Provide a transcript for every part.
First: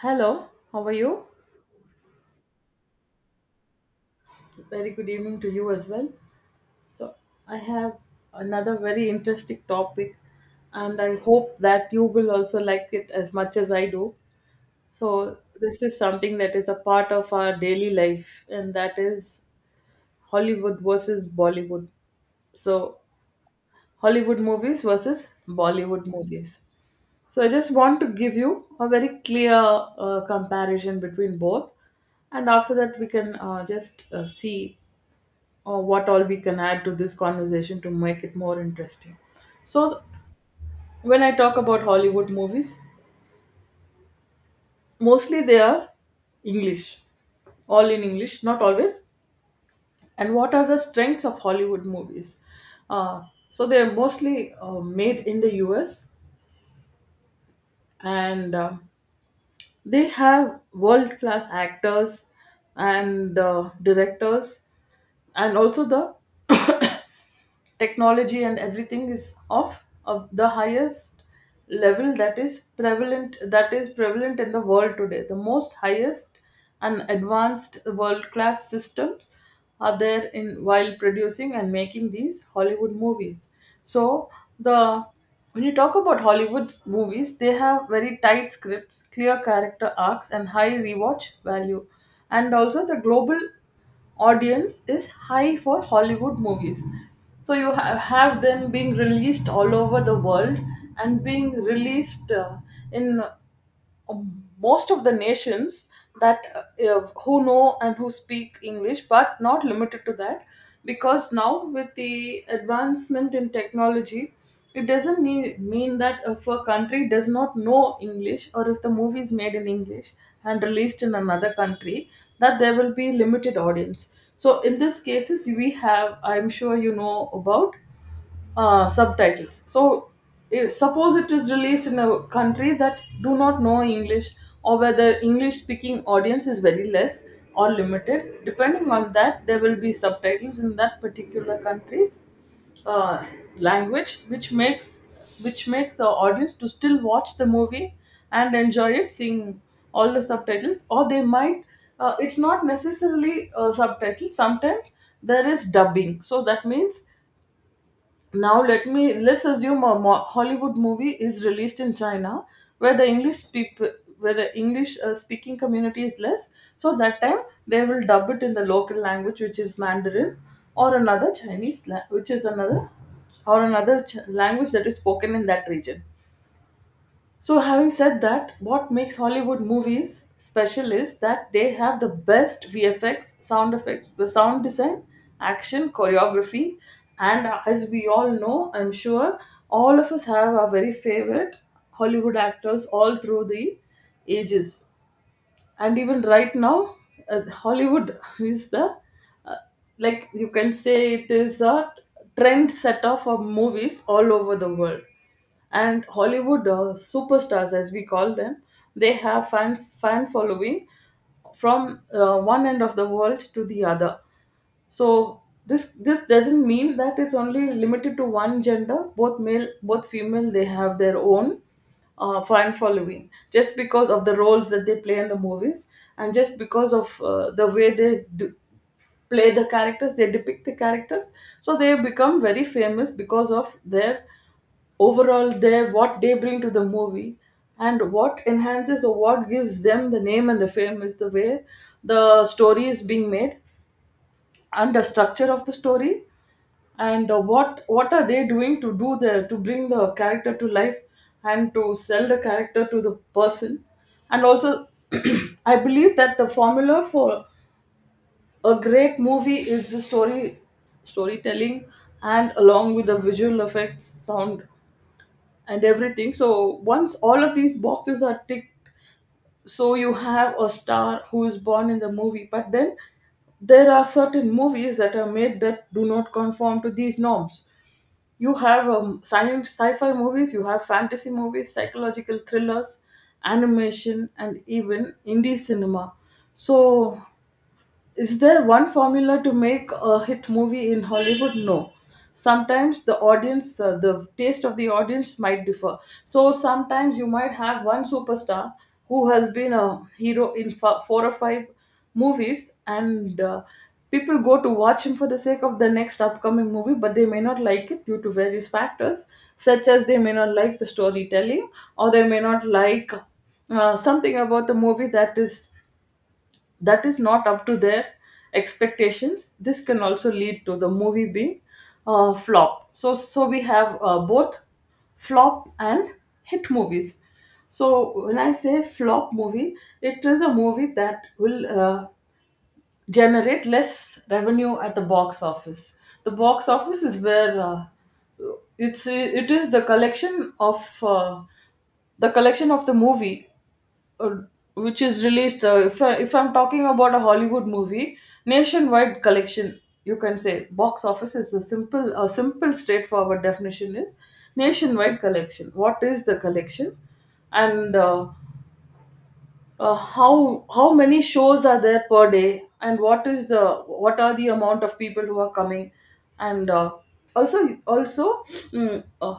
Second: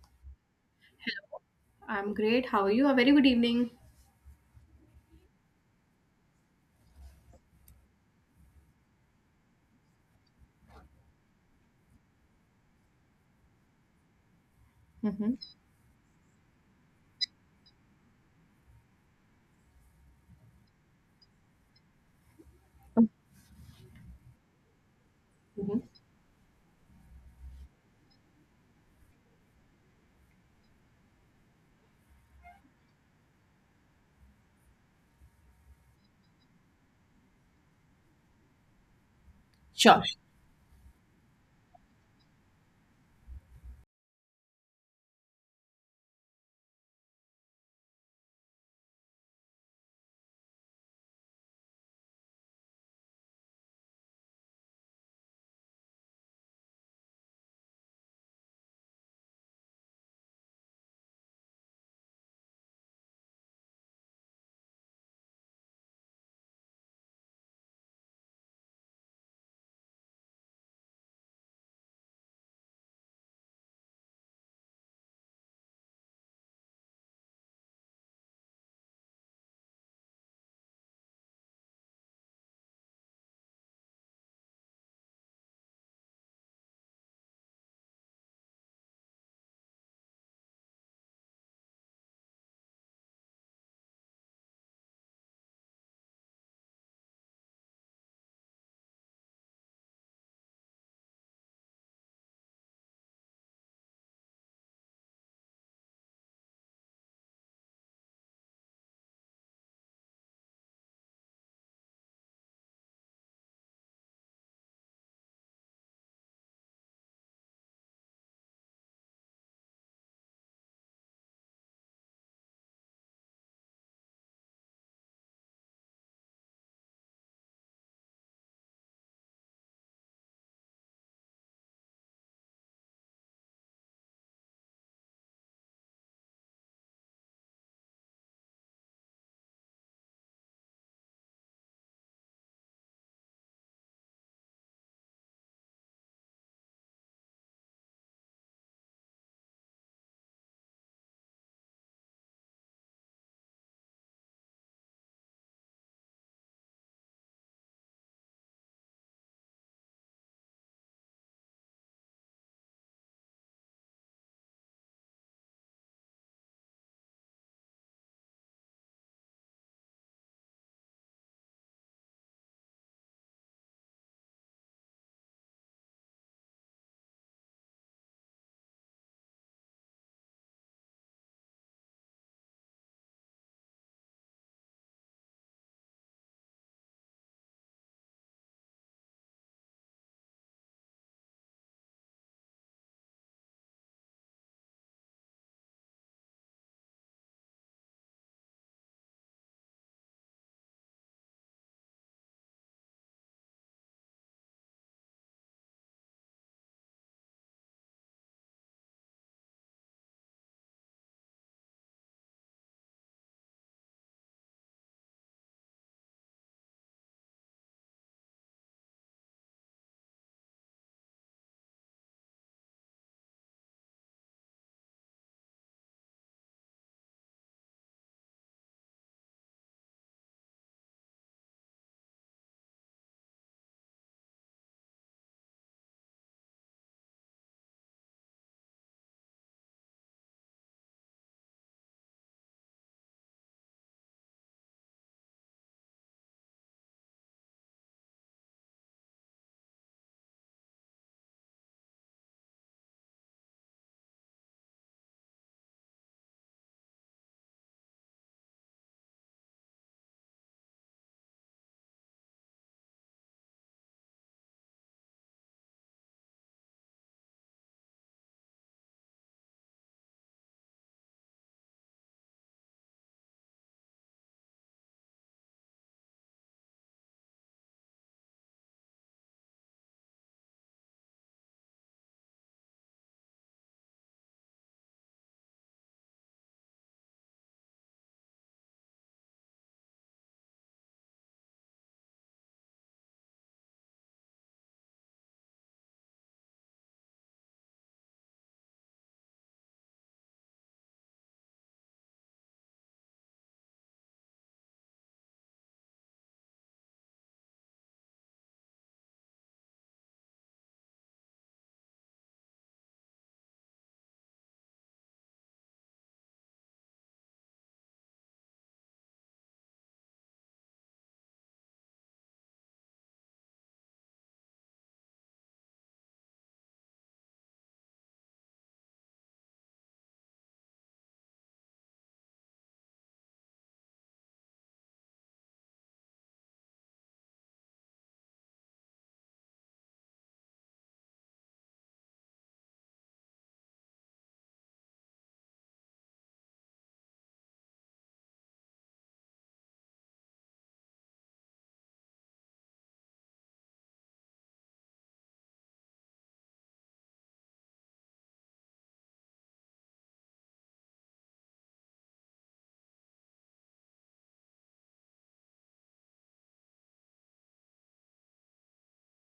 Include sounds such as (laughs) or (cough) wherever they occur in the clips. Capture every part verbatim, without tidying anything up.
Hello, how are you? I'm great. How are you? A very good evening. Very good evening to you as well. So, I have another very interesting topic, and I hope that you will also like it as much as I do. Mhm. So, this is something that is a part of our daily life, and that is Hollywood versus Bollywood. So, Hollywood movies versus Mhm. Bollywood movies. So, I just want to give you a very clear uh, comparison between both and after that we can uh, just uh, see or what all we can add to this conversation to make it more interesting. So, Sure. when I talk about Hollywood movies, mostly they are English, all in English, not always. And what are the strengths of Hollywood movies? Uh, so, they're mostly uh, made in the U S and uh, they have world class actors and uh, directors and also the technology and everything is of of the highest level that is prevalent that is prevalent in the world today, the most highest and advanced world class systems are there in while producing and making these Hollywood movies. So the, when you talk about Hollywood movies, they have very tight scripts, clear character arcs and high rewatch value. And also the global audience is high for Hollywood movies. So you ha- have them being released all over the world and being released uh, in um, most of the nations that uh, uh, who know and who speak English, but not limited to that, because now with the advancement in technology it doesn't need, mean that if a country does not know English, or if the movie is made in English and released in another country, that there will be limited audience. So in these cases we have, I'm sure you know about, uh, subtitles. So, if, suppose it is released in a country that do not know English, or whether English-speaking audience is very less or limited. Depending on that, there will be subtitles in that particular country's uh, language, which makes which makes the audience to still watch the movie and enjoy it, seeing all the subtitles. Or they might. Uh, it's not necessarily uh, subtitles. Sometimes there is dubbing. So that means, now let me let's assume a mo- Hollywood movie is released in China, where the English people, where the English uh, speaking community is less, so that time they will dub it in the local language, which is Mandarin, or another chinese la- which is another, or another ch- language that is spoken in that region. So, having said that, what makes Hollywood movies special is that they have the best V F X, sound effects, the sound design, action, choreography, and as we all know, I'm sure all of us have our very favorite Hollywood actors all through the ages. And even right now, uh, Hollywood (laughs) is the, like you can say, it is a trend setter for movies all over the world. And Hollywood uh, superstars, as we call them, they have fan fan following from uh, one end of the world to the other. So this this doesn't mean that it's only limited to one gender. Both male, both female, they have their own uh, fan following just because of the roles that they play in the movies, and just because of uh, the way they do, play the characters, they depict the characters. So they become very famous because of their overall, their what they bring to the movie. And what enhances or what gives them the name and the fame is the way the story is being made and the structure of the story. And uh, what what are they doing to do the to bring the character to life and to sell the character to the person. And also (clears throat) I believe that the formula for a great movie is the story, storytelling, and along with the visual effects, sound and everything. So once all of these boxes are ticked, so you have a star who is born in the movie. But then there are certain movies that are made that do not conform to these norms. You have um, science sci-fi movies, you have fantasy movies, psychological thrillers, animation and even indie cinema. So is there one formula to make a hit movie in Hollywood? No. Sometimes the audience, uh, the taste of the audience might differ. So sometimes you might have one superstar who has been a hero in f- four or five movies, and uh, people go to watch him for the sake of the next upcoming movie, but they may not like it due to various factors, such as they may not like the storytelling, or they may not like uh, something about the movie that is that is not up to their expectations. This can also lead to the movie being uh, flop. So so we have uh, both flop and hit movies. So when I say flop movie, it is a movie that will uh, generate less revenue at the box office. The box office is where, uh, it's, it is the collection of uh, the collection of the movie, uh, which is released, uh, if, I, if I'm talking about a Hollywood movie, nationwide collection. You can say box office is a simple, a simple straightforward definition is nationwide collection. What is the collection, and uh, uh, how how many shows are there per day, and what is the, what are the amount of people who are coming, and uh, also also mm, uh,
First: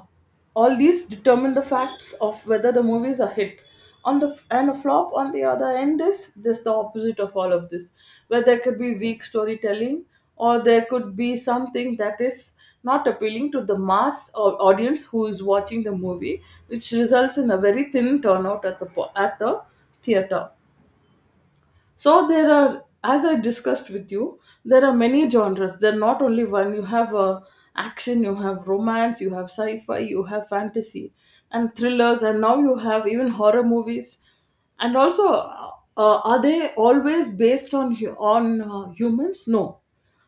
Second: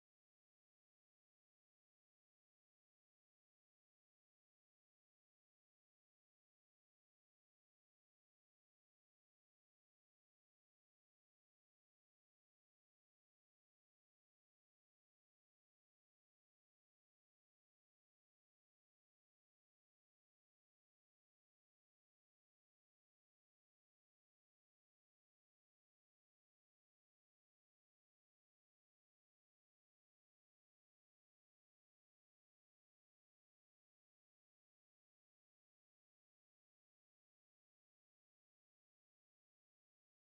all these determine the facts of whether the movies are hit. On the, and a flop on the other end is just the opposite of all of this, where there could be weak storytelling, or there could be something that is not appealing to the mass or audience who is watching the movie, which results in a very thin turnout at the po- at the theater. So there are, as I discussed with you, there are many genres. They're not only one. You have uh, action, you have romance, you have sci-fi, you have fantasy, and thrillers, and now you have even horror movies. And also, uh, are they always based on hu- on uh, humans? No,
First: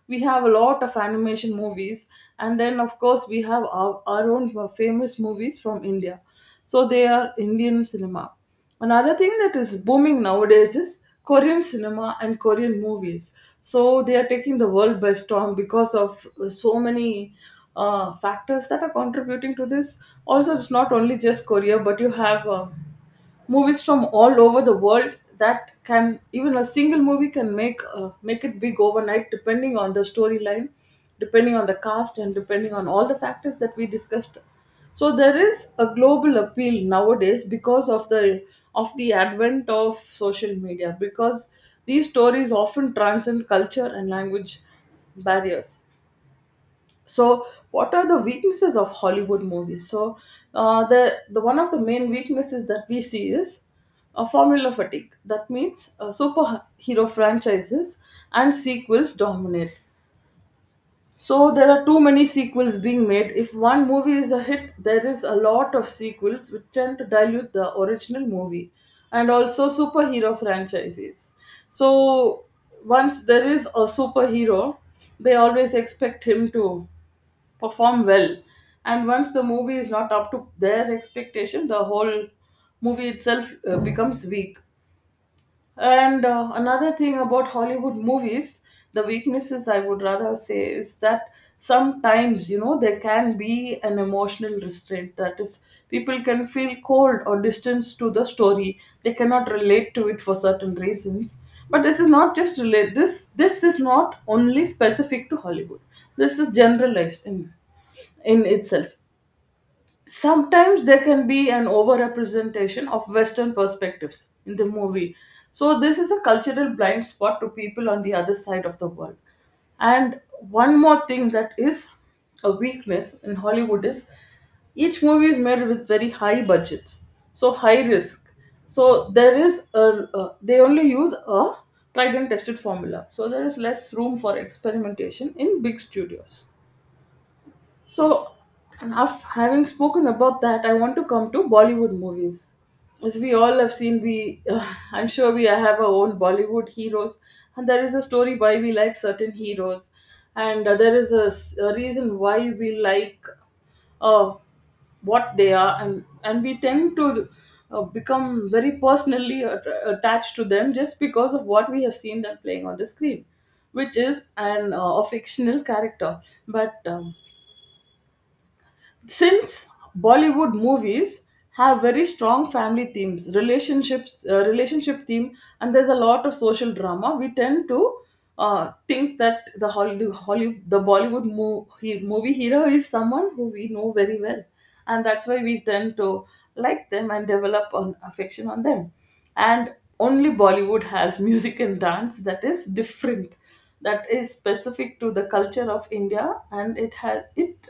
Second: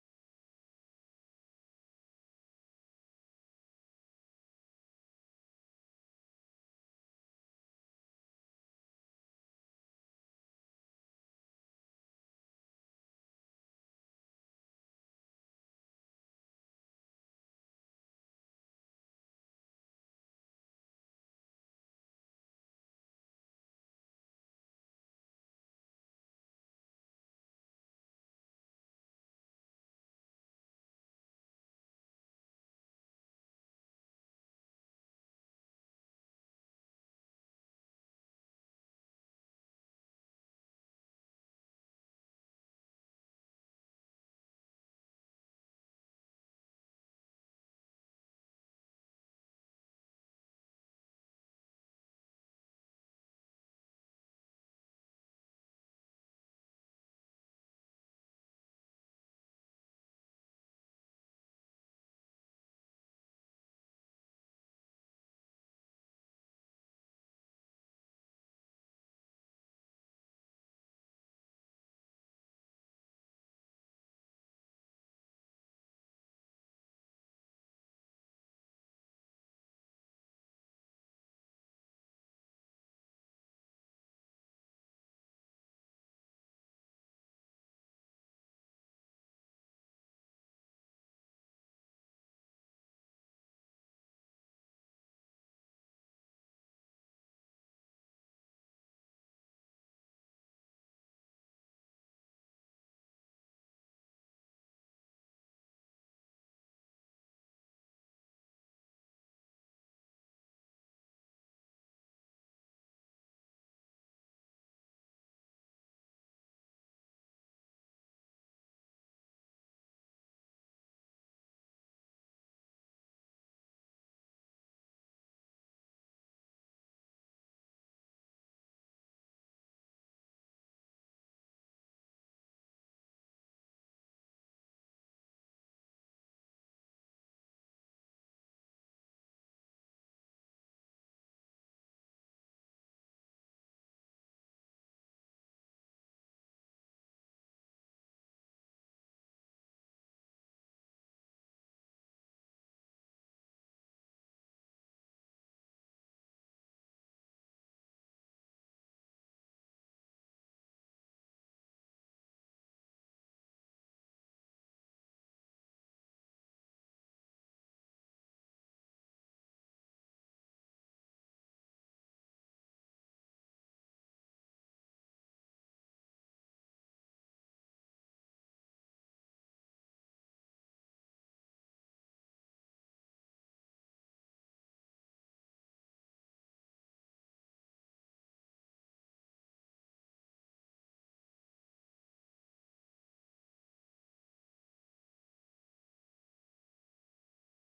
we have a lot of animation movies. And then of course we have our, our own famous movies from India. So they are Indian cinema. Another thing that is booming nowadays is Korean cinema and Korean movies. So they are taking the world by storm because of so many uh, factors that are contributing to this. Also, it's not only just Korea, but you have um movies from all over the world that can, even a single movie can make uh, make it big overnight, depending on the storyline, depending on the cast, and depending on all the factors that we discussed. So there is a global appeal nowadays because of the of the advent of social media, because these stories often transcend culture and language barriers. So what are the weaknesses of Hollywood movies? So uh, the, the one of the main weaknesses that we see is a formula fatigue. That means uh, superhero franchises and sequels dominate. So there are too many sequels being made. If one movie is a hit, there is a lot of sequels which tend to dilute the original movie. And also superhero franchises. So once there is a superhero, they always expect him to perform well. And once the movie is not up to their expectation, the whole movie itself uh, becomes weak. And uh, another thing about Hollywood movies, the weaknesses I would rather say, is that sometimes, you know, there can be an emotional restraint. That is, people can feel cold or distance to the story. They cannot relate to it for certain reasons. But this is not just relate. This this is not only specific to Hollywood. This is generalized in in itself. Sometimes there can be an overrepresentation of western perspectives in the movie. So this is a cultural blind spot to people on the other side of the world. And one more thing that is a weakness in Hollywood is, each movie is made with very high budgets, so high risk. So there is a, a they only use a tried and tested formula. So there is less room for experimentation in big studios. So, enough having spoken about that, I want to come to Bollywood movies. As we all have seen, we uh, (laughs) I'm sure we have our own Bollywood heroes, and there is a story why we like certain heroes, and uh, there is a, s- a reason why we like uh, what they are, and and we tend to uh, become very personally at- attached to them just because of what we have seen them playing on the screen, which is an uh, a fictional character, but. Um, since bollywood movies have very strong family themes relationships uh, relationship theme, and there's a lot of social drama. We tend to uh, think that the hollywood, hollywood the bollywood mo- he- movie hero is someone who we know very well, and that's why we tend to like them and develop an affection on them. And only bollywood has music and dance that is different, that is specific to the culture of india, and it has it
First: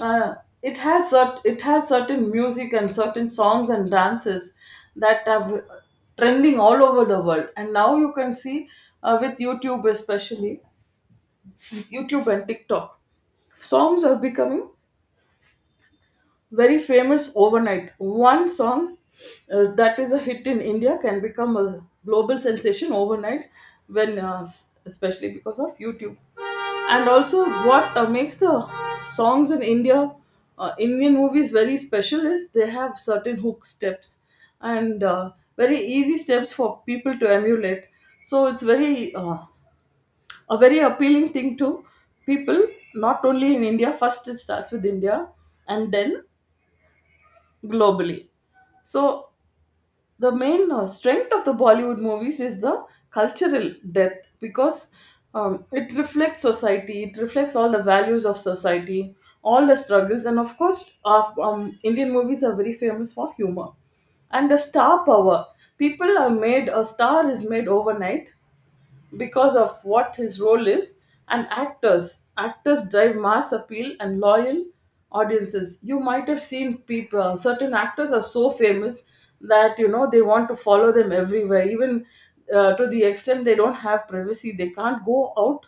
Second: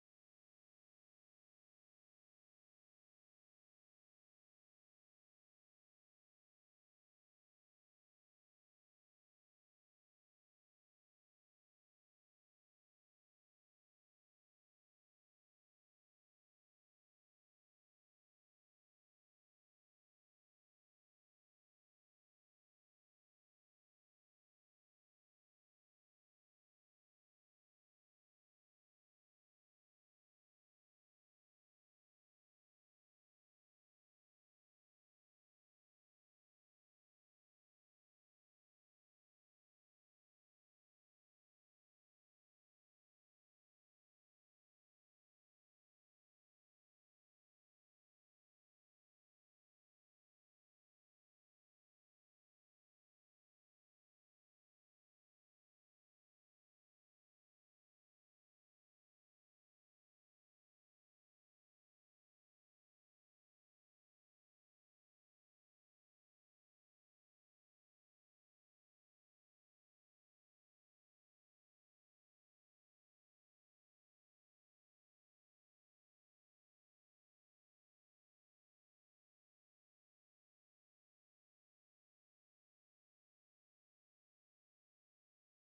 uh, it has cert- it has certain music and certain songs and dances that are trending all over the world. And now you can see, uh, with youtube especially, with youtube and tiktok songs are becoming very famous overnight. One song uh, that is a hit in India can become a global sensation overnight, when uh, s- especially because of YouTube. And also, what uh, makes the songs in India, uh, Indian movies very special is they have certain hook steps and uh, very easy steps for people to emulate. So it's very uh, a very appealing thing to people, not only in India. First, it starts with India, and then globally. So the main uh, strength of the Bollywood movies is the cultural depth, because um, it reflects society, it reflects all the values of society, all the struggles, and of course, of, um, Indian movies are very famous for humor and the star power. People are made, a star is made overnight because of what his role is, and actors actors drive mass appeal and loyal audiences. You might have seen people, certain actors are so famous that, you know, they want to follow them everywhere. Even uh, to the extent they don't have privacy, they can't go out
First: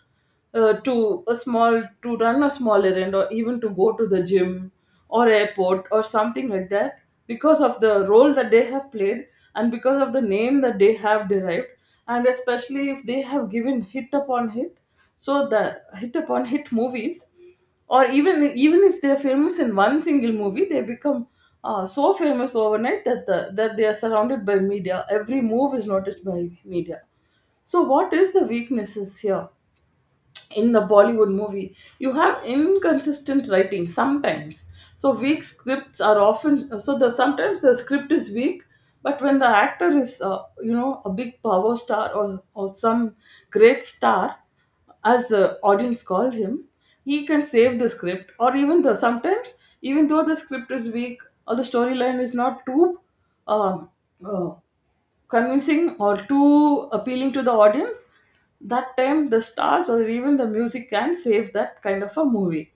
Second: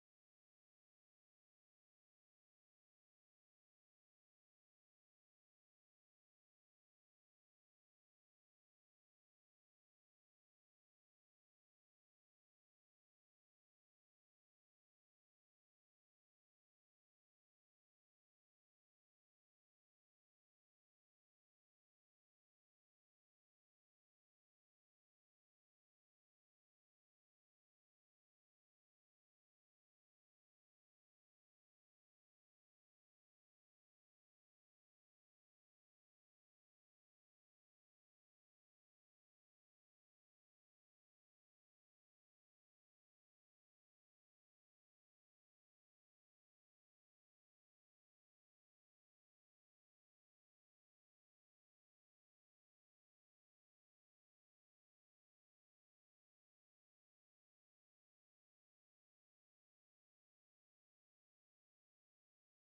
uh, to a small to run a small errand, or even to go to the gym or airport or something like that, because of the role that they have played and because of the name that they have derived, and especially if they have given hit upon hit. So the hit upon hit movies, or even even if they're famous in one single movie, they become uh, so famous overnight that the, that they are surrounded by media, every move is noticed by media. So what is the weaknesses here in the Bollywood movie? You have inconsistent writing sometimes. So weak scripts are often, so the sometimes the script is weak, but when the actor is, uh, you know, a big power star, or or some great star, as the audience called him, he can save the script. Or even though sometimes, even though the script is weak or the storyline is not too um, uh, convincing or too appealing to the audience, that time the stars or even the music can save that kind of a movie.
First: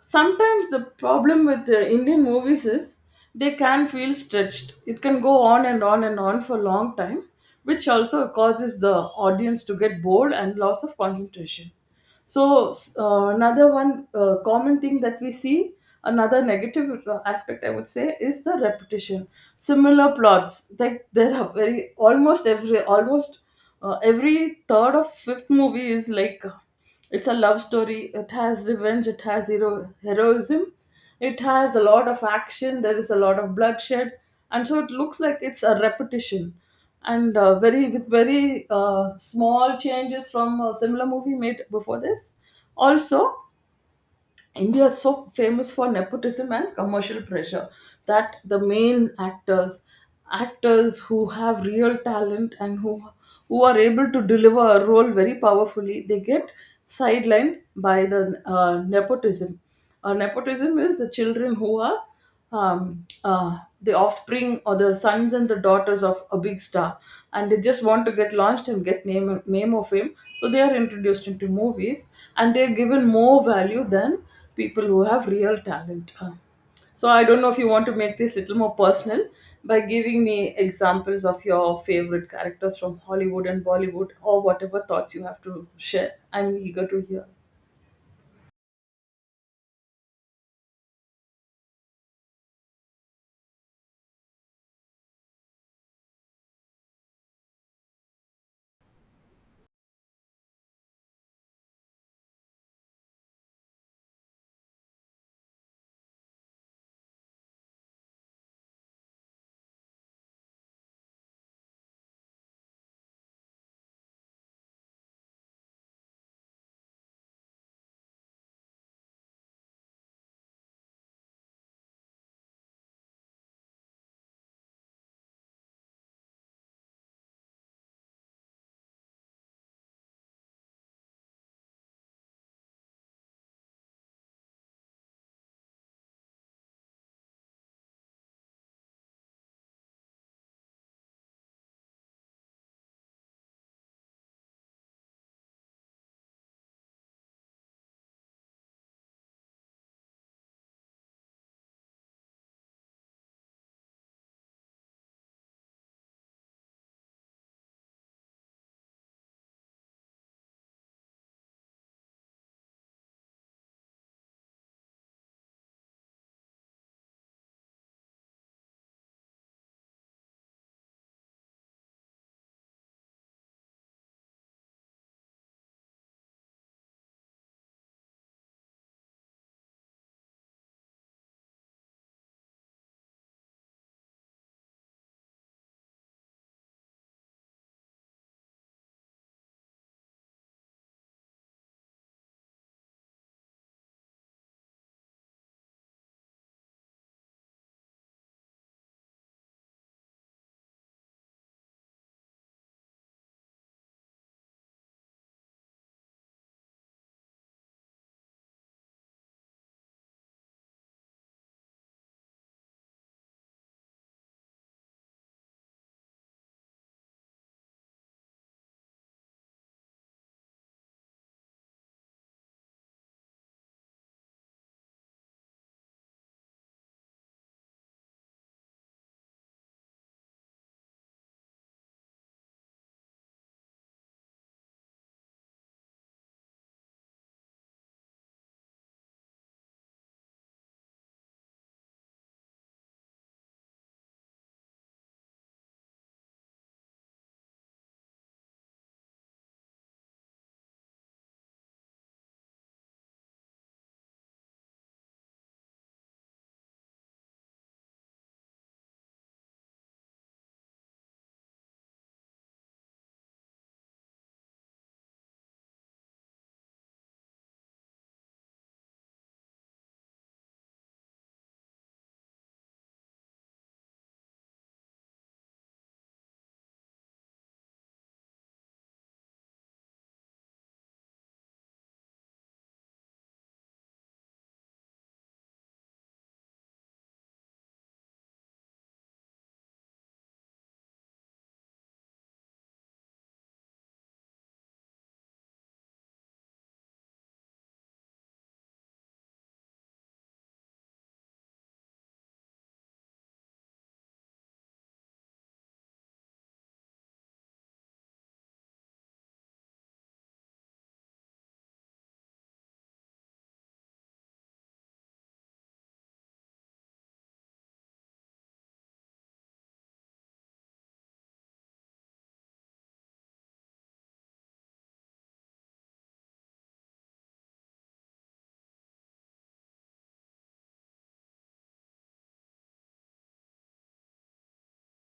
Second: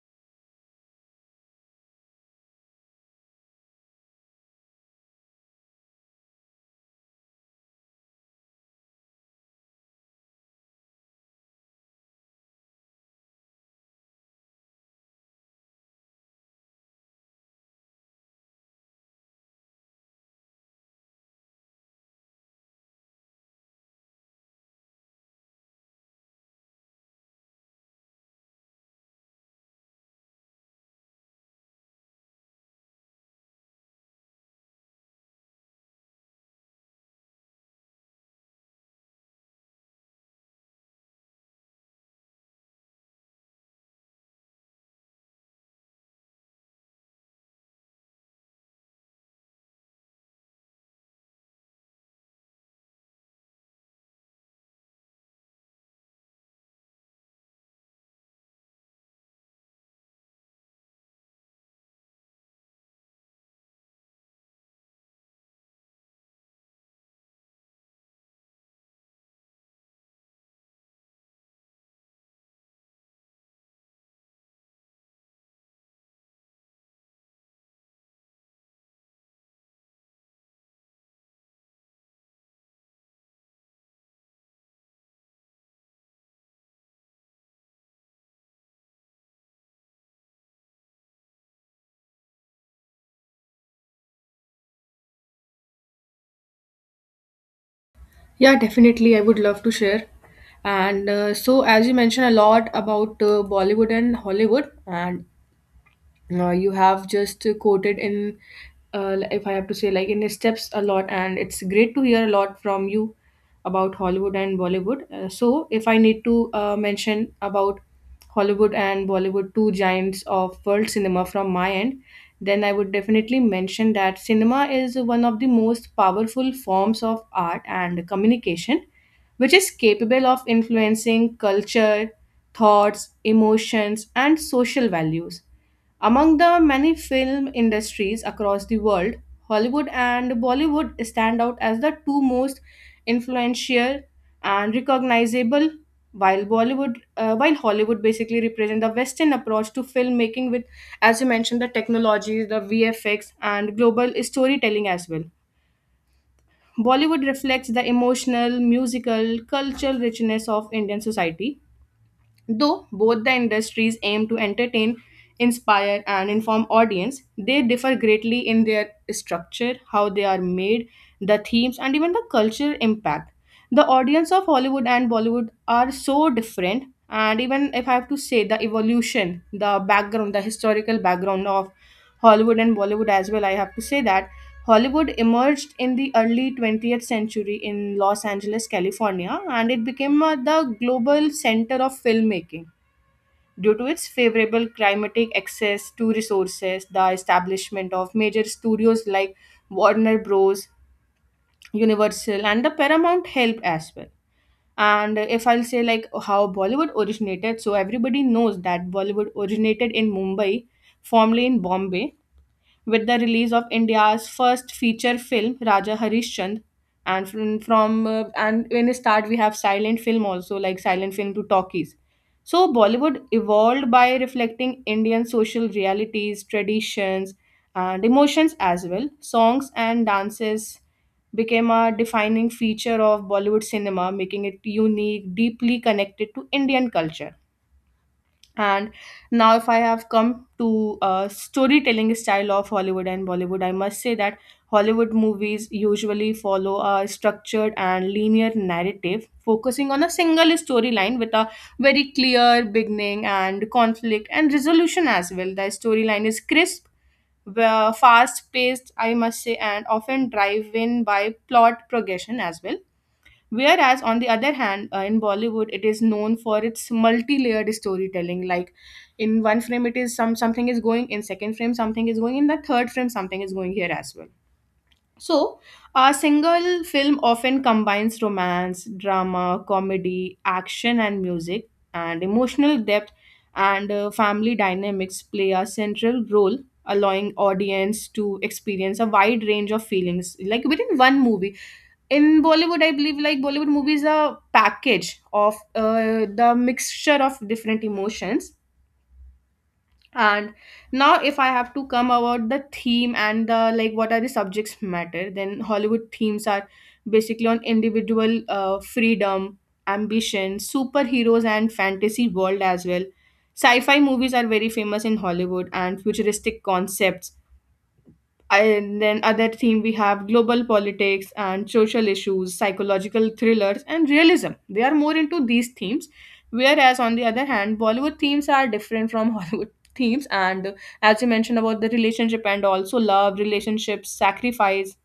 Sometimes the problem with uh, Indian movies is they can feel stretched. It can go on and on and on for a long time, which also causes the audience to get bored and loss of concentration. So s- uh, another one uh, common thing that we see, another negative uh, aspect I would say is the repetition. Similar plots, like there are very almost every almost uh, every third or fifth movie is like, it's a love story. It has revenge. It has hero- heroism. It has a lot of action. There is a lot of bloodshed, and so it looks like it's a repetition, and uh, very, with very uh, small changes from a similar movie made before this. Also, India is so famous for nepotism and commercial pressure that the main actors, actors who have real talent and who who are able to deliver a role very powerfully, they get sidelined by the uh, nepotism. Uh, nepotism is the children who are um, uh, the offspring or the sons and the daughters of a big star, and they just want to get launched and get name name of him. So they are introduced into movies, and they are given more value than people who have real talent. Uh, so I don't know if you want to make this little more personal by giving me examples of your favorite characters from Hollywood and Bollywood, or whatever thoughts you have to share. I'm eager to hear. Yeah, definitely. I would love to share. And uh, so, as you mentioned a lot about uh, Bollywood and Hollywood, and uh, you have just quoted in uh, if I have to say like in his steps a lot, and it's great to hear a lot from you about Hollywood and Bollywood. Uh, so if I need to uh, mention about Hollywood and Bollywood, two giants of world cinema, from my end, then I would definitely mention that cinema is one of the most powerful forms of art and communication, which is capable of influencing culture, thoughts, emotions, and social values. Among the many film industries across the world, Hollywood and Bollywood stand out as the two most influential and recognizable. While Bollywood, uh, while Hollywood basically represent the Western approach to filmmaking with, as you mentioned, the technology, the V F X, and global storytelling as well, Bollywood reflects the emotional, musical, cultural richness of Indian society. Though both the industries aim to entertain, inspire, and inform audience, they differ greatly in their structure, how they are made, the themes, and even the cultural impact. The audience of Hollywood and Bollywood are so different, and even if I have to say the evolution, the background, the historical background of Hollywood and Bollywood as well, I have to say that Hollywood emerged in the early twentieth century in Los Angeles, California, and it became uh, the global center of filmmaking due to its favorable climatic access to resources. The establishment of major studios like Warner Bros., Universal, and the Paramount helped as well. And if I'll say like how Bollywood originated, so everybody knows that Bollywood originated in Mumbai, formerly in Bombay, with the release of India's first feature film, Raja Harishchand. And from, from uh, and when we start, we have silent film also, like silent film to talkies. So Bollywood evolved by reflecting Indian social realities, traditions, and emotions as well. Songs and dances became a defining feature of Bollywood cinema, making it unique, deeply connected to Indian culture. And now, if I have come to uh, storytelling style of Hollywood and Bollywood, I must say that Hollywood movies usually follow a structured and linear narrative, focusing on a single storyline with a very clear beginning and conflict and resolution as well. The storyline is crisp, fast paced, I must say, and often driven by plot progression as well. Whereas, on the other hand, uh, in Bollywood, it is known for its multi-layered storytelling. Like in one frame, it is some something is going, in second frame, something is going, in the third frame, something is going here as well. So a single film often combines romance, drama, comedy, action, and music, and emotional depth, and uh, family dynamics play a central role, allowing audience to experience a wide range of feelings, like within one movie. In Bollywood, I believe, like Bollywood movies are package of uh, the mixture of different emotions. And now if I have to come about the theme and the like what are the subjects matter, then Hollywood themes are basically on individual uh, freedom, ambition, superheroes, and fantasy world as well. Sci-fi movies are very famous in Hollywood, and futuristic concepts, and then other theme we have global politics and social issues, psychological thrillers and realism. They are more into these themes. Whereas on the other hand, Bollywood themes are different from (laughs) Hollywood themes. And as you mentioned about the relationship and also love, relationships, sacrifice,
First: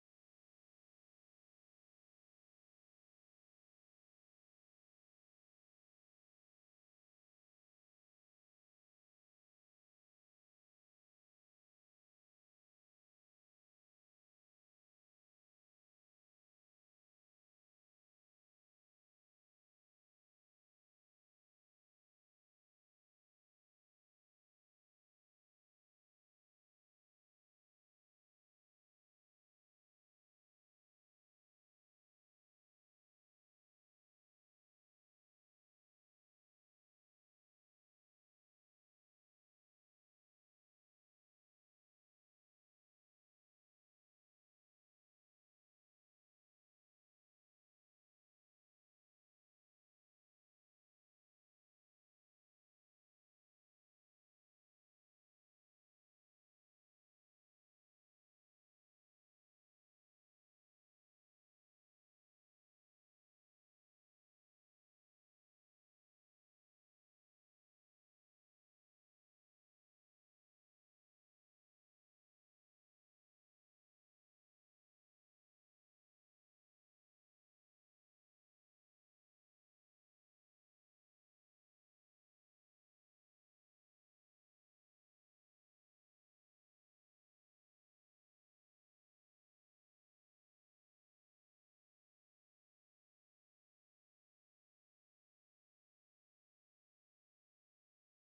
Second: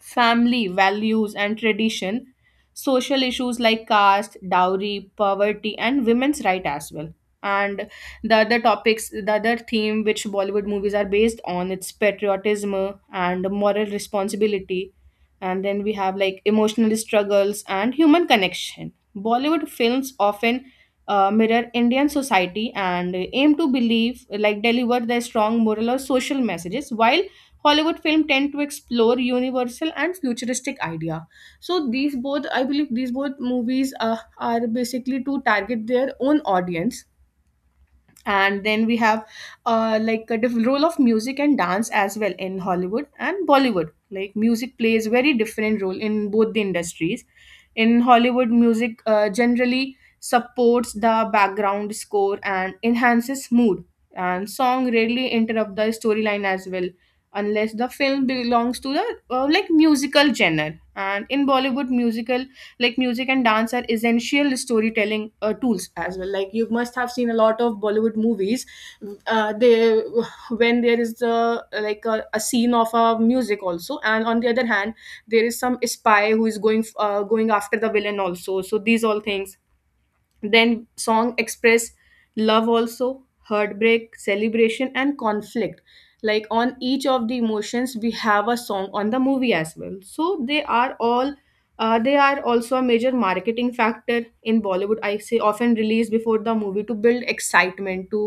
family values and tradition, social issues like caste, dowry, poverty, and women's right as well. And the other topics, the other theme which Bollywood movies are based on, it's patriotism and moral responsibility. And then we have like emotional struggles and human connection. Bollywood films often uh, mirror Indian society and aim to believe, like deliver their strong moral or social messages, while Hollywood film tend to explore universal and futuristic idea. So these both, I believe, these both movies uh, are basically to target their own audience. And then we have uh, like a diff- role of music and dance as well in Hollywood and Bollywood. Like music plays very different role in both the industries. In Hollywood, music uh, generally supports the background score and enhances mood, and song rarely interrupt the storyline as well, unless the film belongs to the uh, like musical genre. And in Bollywood musical, like music and dance are essential storytelling uh, tools as well. Like you must have seen a lot of Bollywood movies. Uh, they When there is the like a, a scene of a music also, and on the other hand there is some spy who is going uh, going after the villain also, so these all things. Then song express love also, heartbreak, celebration, and conflict, like on each of the emotions we have a song on the movie as well. So they are all uh, they are also a major marketing factor in Bollywood, I say, often released before the movie to build excitement, to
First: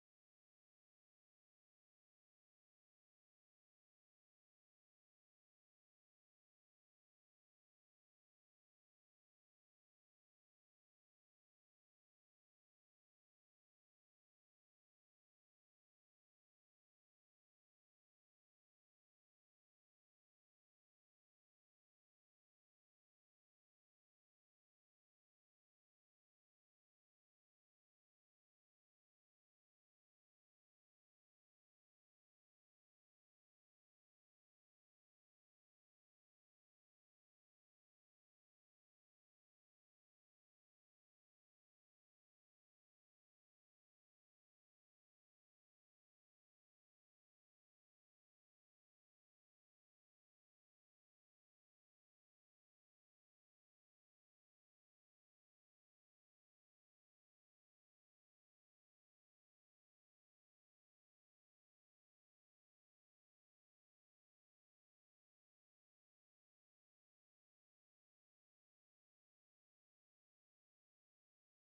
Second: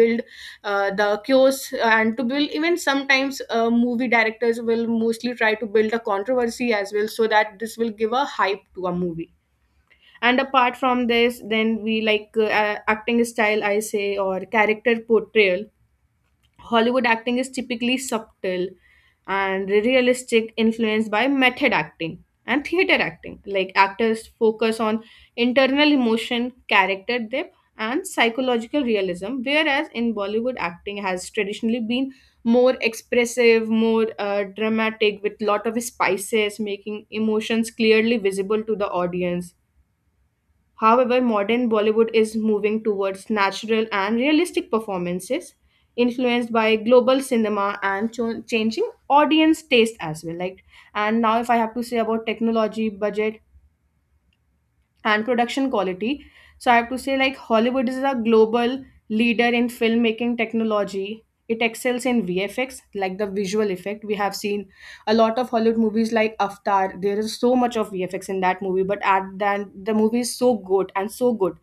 build uh, the chaos, and to build even sometimes uh, movie directors will mostly try to build a controversy as well, so that this will give a hype to a movie. And apart from this, then we like uh, a- acting style, I say, or character portrayal. Hollywood acting is typically subtle and realistic, influenced by method acting and theater acting. Like actors focus on internal emotion, character depth, and psychological realism, whereas in Bollywood acting has traditionally been more expressive, more uh, dramatic, with lot of spices, making emotions clearly visible to the audience. However, modern Bollywood is moving towards natural and realistic performances, influenced by global cinema and cho- changing audience taste as well. Like, and now if I have to say about technology, budget, and production quality. So I have to say, like, Hollywood is a global leader in filmmaking technology. It excels in V F X, like the visual effect. We have seen a lot of Hollywood movies like Avatar. There is so much of V F X in that movie, but at then the movie is so good and so good.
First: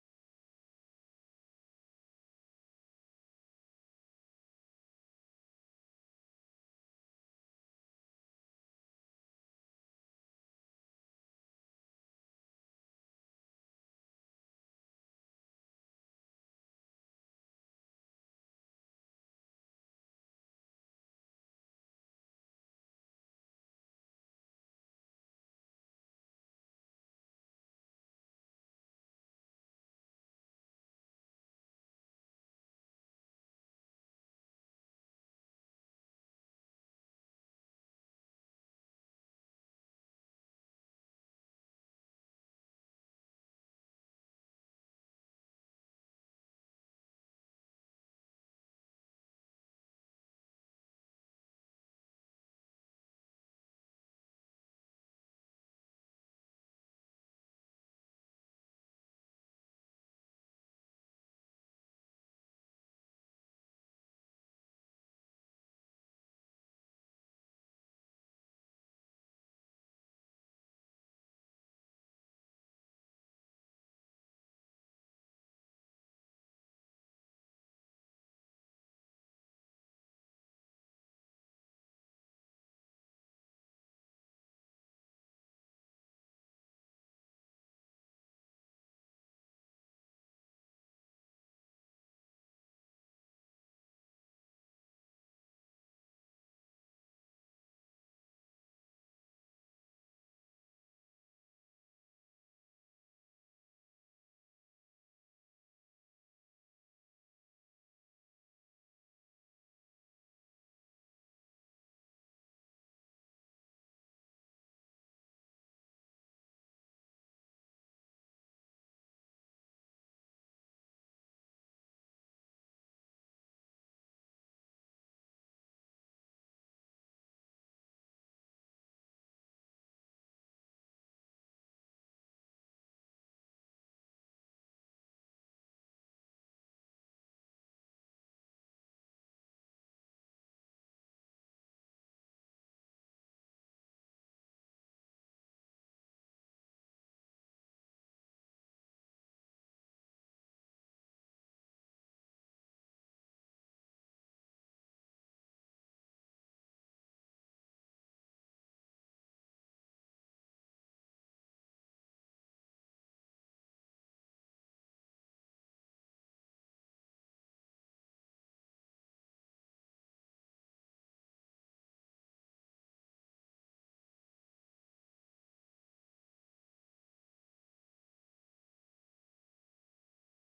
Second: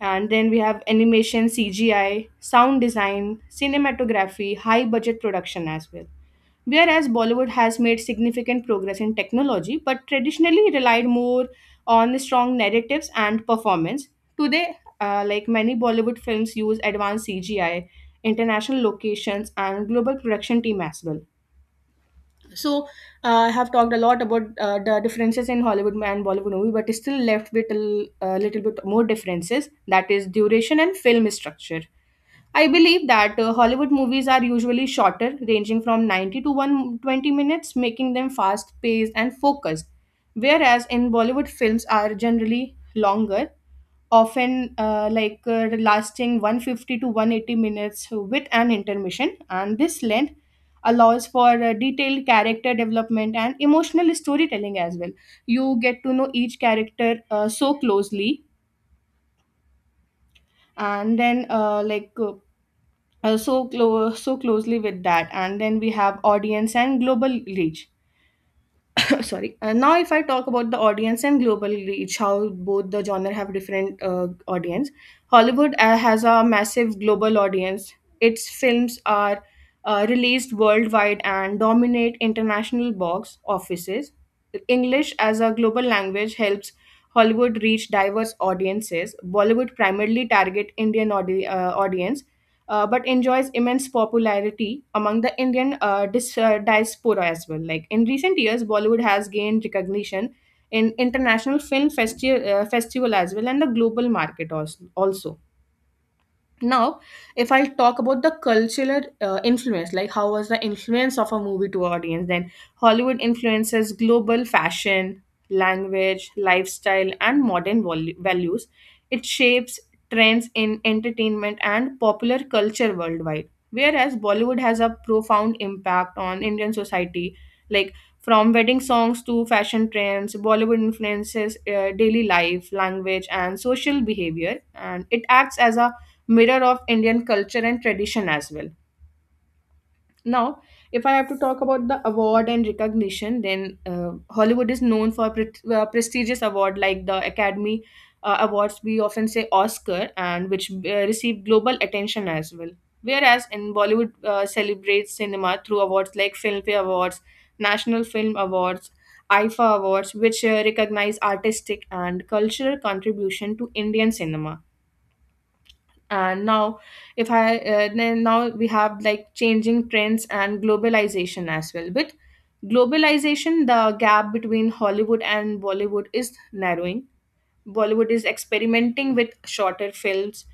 And then we have animation, C G I, sound design, cinematography, high budget production as well. Whereas Bollywood has made significant progress in technology, but traditionally relied more on strong narratives and performance. Today, uh, like many Bollywood films, use advanced C G I, international locations, and global production team as well. So uh, I have talked a lot about uh, the differences in Hollywood and Bollywood movie, but still left with a l- a little bit more differences. That is duration and film structure. I believe that uh, Hollywood movies are usually shorter, ranging from ninety to one hundred twenty minutes, making them fast paced and focused. Whereas in Bollywood films are generally longer, often uh, like uh, lasting one hundred fifty to one hundred eighty minutes with an intermission. And this length allows for uh, detailed character development and emotional storytelling as well. You get to know each character uh, so closely, and then uh, like uh, uh, so clo- so closely with that. And then we have audience and global reach. (coughs) Sorry, uh, now if I talk about the audience and global reach, how both the genre have different uh, audience. Hollywood uh, has a massive global audience. Its films are uh, released worldwide and dominate international box offices. English as a global language helps Hollywood reach diverse audiences. Bollywood primarily target indian audi- uh, audience, uh, but enjoys immense popularity among the Indian uh, dis- uh, diaspora as well. Like in recent years, Bollywood has gained recognition in international film festi- uh, festival as well, and the global market also. also. Now, if I'll talk about the cultural uh, influence, like how was the influence of a movie to audience, then Hollywood influences global fashion, language, lifestyle, and modern vol- values. It shapes trends in entertainment and popular culture worldwide. Whereas Bollywood has a profound impact on Indian society, like from wedding songs to fashion trends, Bollywood influences uh, daily life, language, and social behavior, and it acts as a mirror of Indian culture and tradition as well. Now, if I have to talk about the award and recognition, then uh, Hollywood is known for pre- uh, prestigious award like the Academy uh, Awards. We often say Oscar, and which uh, receive global attention as well. Whereas in Bollywood uh, celebrates cinema through awards like Filmfare Awards, National Film Awards, I F A Awards, which uh, recognize artistic and cultural contribution to Indian cinema. And now, if I uh, then now we have like changing trends and globalization as well. With globalization, the gap between Hollywood and Bollywood is narrowing. Bollywood is experimenting with shorter films,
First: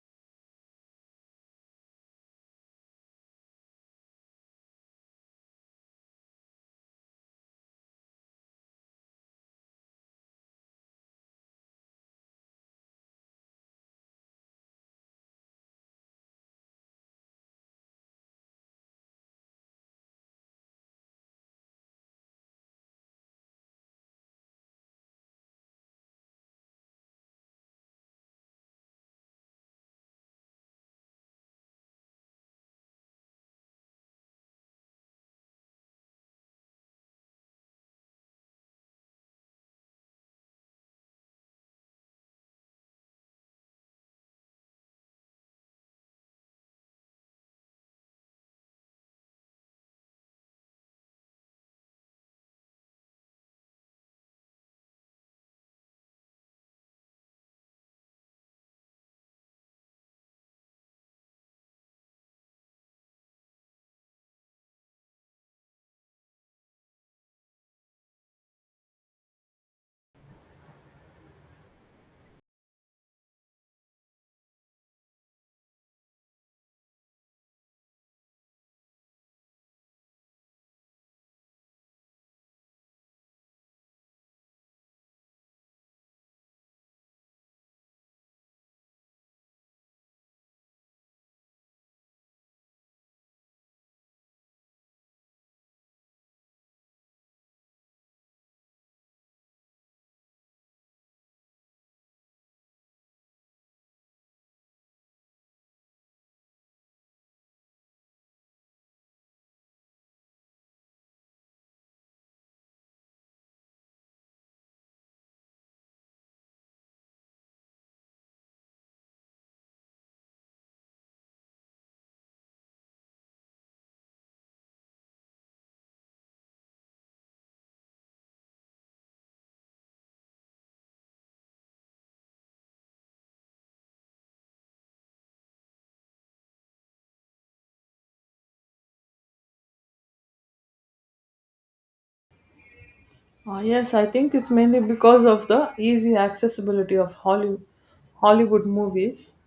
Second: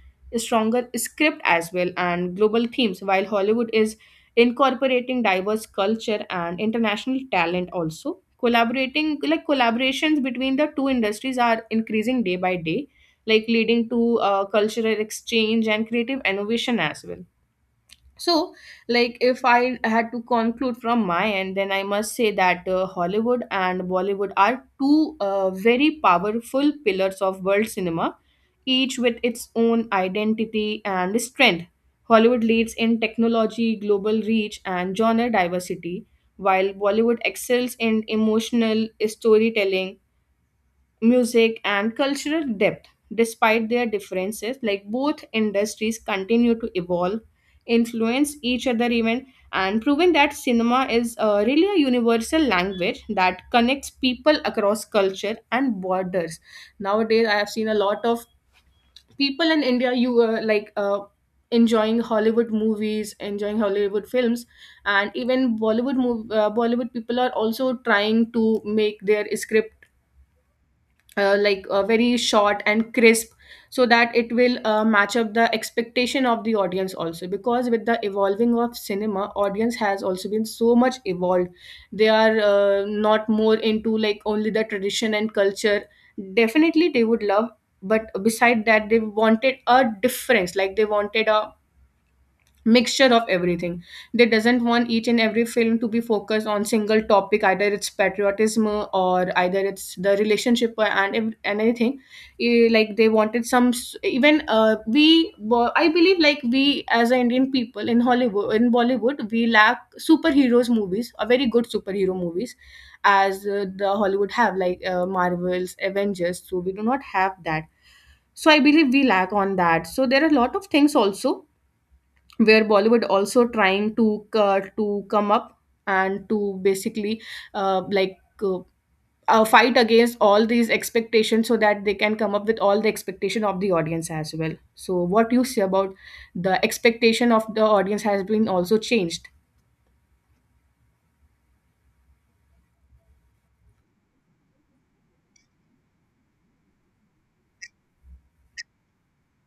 stronger script as well, and global themes, while Hollywood is incorporating diverse culture and international talent also. Collaborating, like collaborations between the two industries are increasing day by day, like leading to uh, cultural exchange and creative innovation as well. So, like, if I had to conclude from my end, then I must say that uh, Hollywood and Bollywood are two uh, very powerful pillars of world cinema, each with its own identity and strength. Hollywood leads in technology, global reach, and genre diversity, while Bollywood excels in emotional storytelling, music, and cultural depth. Despite their differences, like both industries continue to evolve, influence each other even, and proving that cinema is uh, really a universal language that connects people across culture and borders. Nowadays, I have seen a lot of people in India you uh, like uh, enjoying Hollywood movies, enjoying Hollywood films, and even bollywood mov- uh, Bollywood people are also trying to make their script uh, like uh, very short and crisp, so that it will uh, match up the expectation of the audience also, because with the evolving of cinema audience has also been so much evolved. They are uh, not more into like only the tradition and culture. Definitely they would love, but beside that they wanted a difference, like they wanted a mixture of everything. They doesn't want each and every film to be focused on single topic, either it's patriotism or either it's the relationship or- and ev- and anything. Eh, like they wanted some s- even uh, we bo- I believe like we as an Indian people in Hollywood in Bollywood we lack superheroes movies a very good superhero movies, as uh, the Hollywood have like uh, Marvels Avengers, so we do not have that. So I believe we lack on that. So there are a lot of things also where Bollywood also trying to uh, to come up and to basically uh, like uh, uh, fight against all these expectations, so that they can come up with all the expectation of the audience as well. So what you say about the expectation of the audience has been also changed. Ah, yes, I think it's mainly because of the easy accessibility of Holly, Hollywood movies,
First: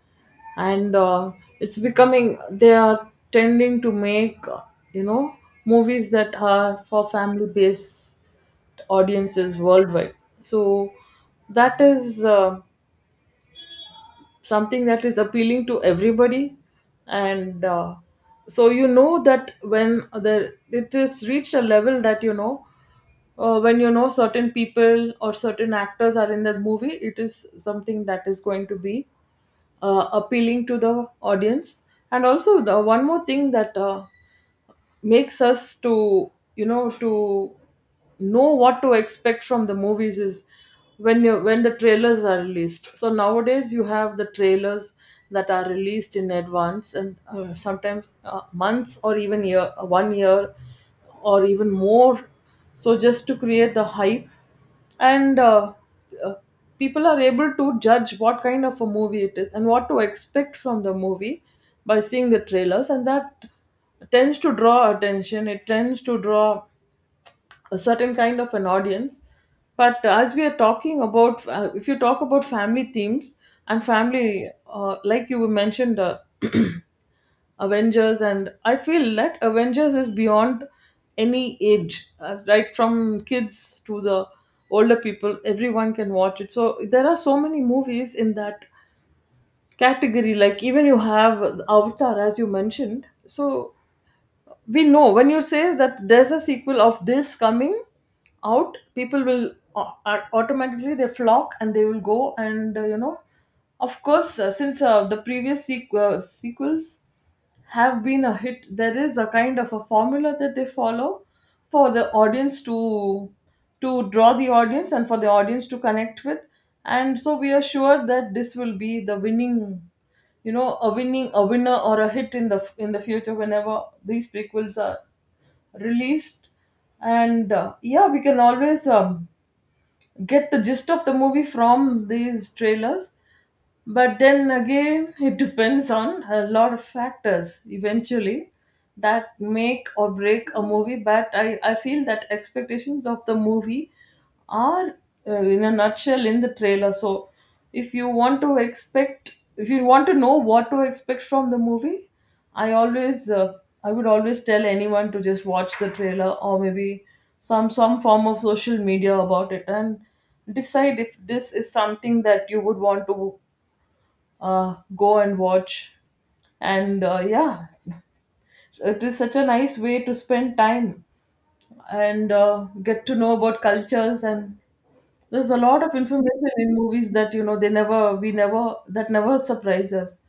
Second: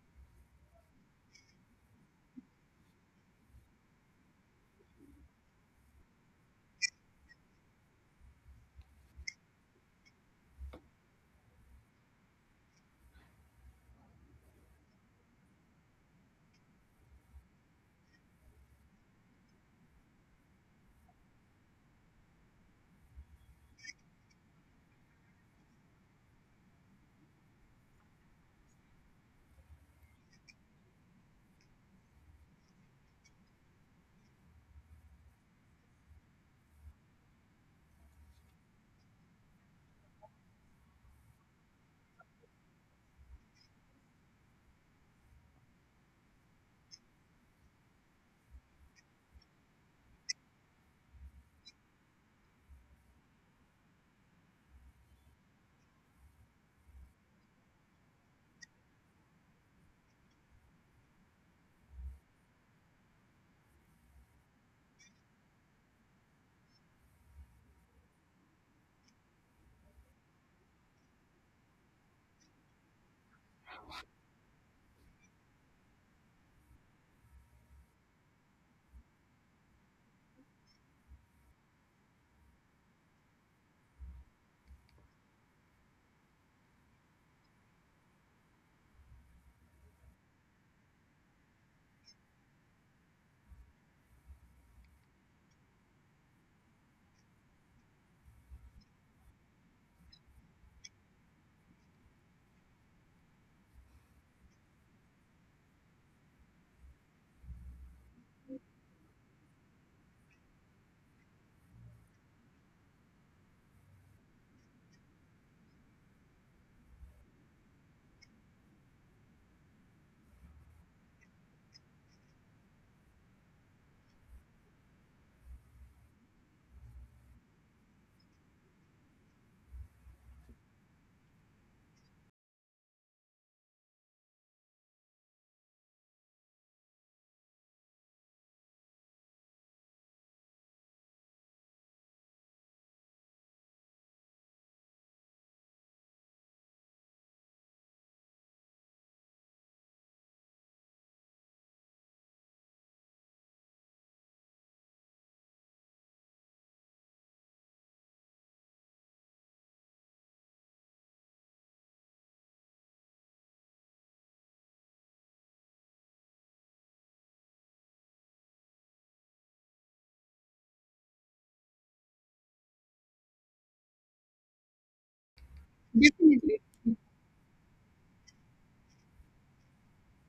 and uh, it's becoming, they are tending to make, uh, you know, movies that are for family-based audiences worldwide. So that is uh, something that is appealing to everybody, and uh, so, you know, that when the it is reached a level that, you know, uh, when you know certain people or certain actors are in that movie, it is something that is going to be uh, appealing to the audience. And also, the one more thing that uh, makes us to, you know, to know what to expect from the movies is when you when the trailers are released. So nowadays you have the trailers that are released in advance, and uh, sometimes uh, months or even year, uh, one year or even more, so just to create the hype, and uh, uh, people are able to judge what kind of a movie it is and what to expect from the movie by seeing the trailers. And that tends to draw attention, it tends to draw a certain kind of an audience. But as we are talking about, uh, if you talk about family themes and family, uh, like you mentioned, uh, (clears throat) avengers, and I feel that avengers is beyond any age, uh, right from kids to the older people, everyone can watch it. So there are so many movies in that category, like even you have avatar, as you mentioned. So we know when you say that there's a sequel of this coming out, people will au- au- automatically, they flock and they will go, and uh, you know, of course, uh, since uh, the previous sequ- uh, sequels have been a hit, there is a kind of a formula that they follow for the audience to to draw the audience and for the audience to connect with. And so we are sure that this will be the winning, you know, a winning a winner or a hit in the f- in the future whenever these prequels are released. And uh, yeah, we can always um, get the gist of the movie from these trailers. But then again, it depends on a lot of factors eventually that make or break a movie. But I, I feel that expectations of the movie are, uh, in a nutshell, in the trailer. So if you want to expect if you want to know what to expect from the movie, i always uh, I would always tell anyone to just watch the trailer, or maybe some some form of social media about it, and decide if this is something that you would want to uh, go and watch. And uh, yeah, it is such a nice way to spend time, and uh, get to know about cultures, and there's a lot of information Definitely. in movies that, you know, they never we never that never surprise us.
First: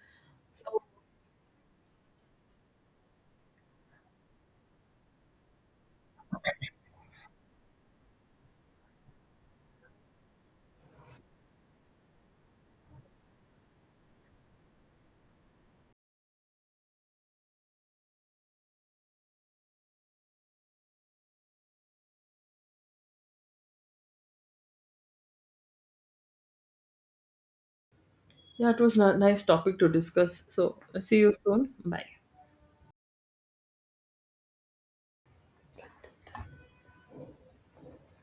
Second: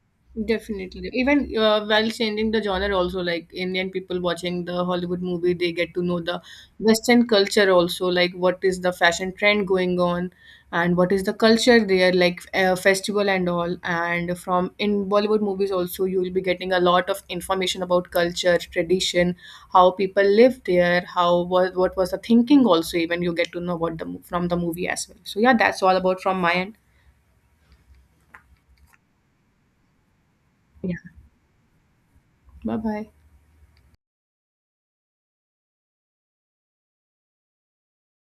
So Definitely. Even uh, while changing the genre, also like Indian people watching the Hollywood movie, they get to know the Western culture also, like what is the fashion trend going on and what is the culture there, like uh, festival and all. And from in Bollywood movies also, you will be getting a lot of information about culture, tradition, how people live there, how what, what was the thinking also. Even you get to know about the mo- from the movie as well. So yeah, that's all about from my end. yeah, it was a nice topic to discuss. So Yeah. see you soon. Bye. Bye bye.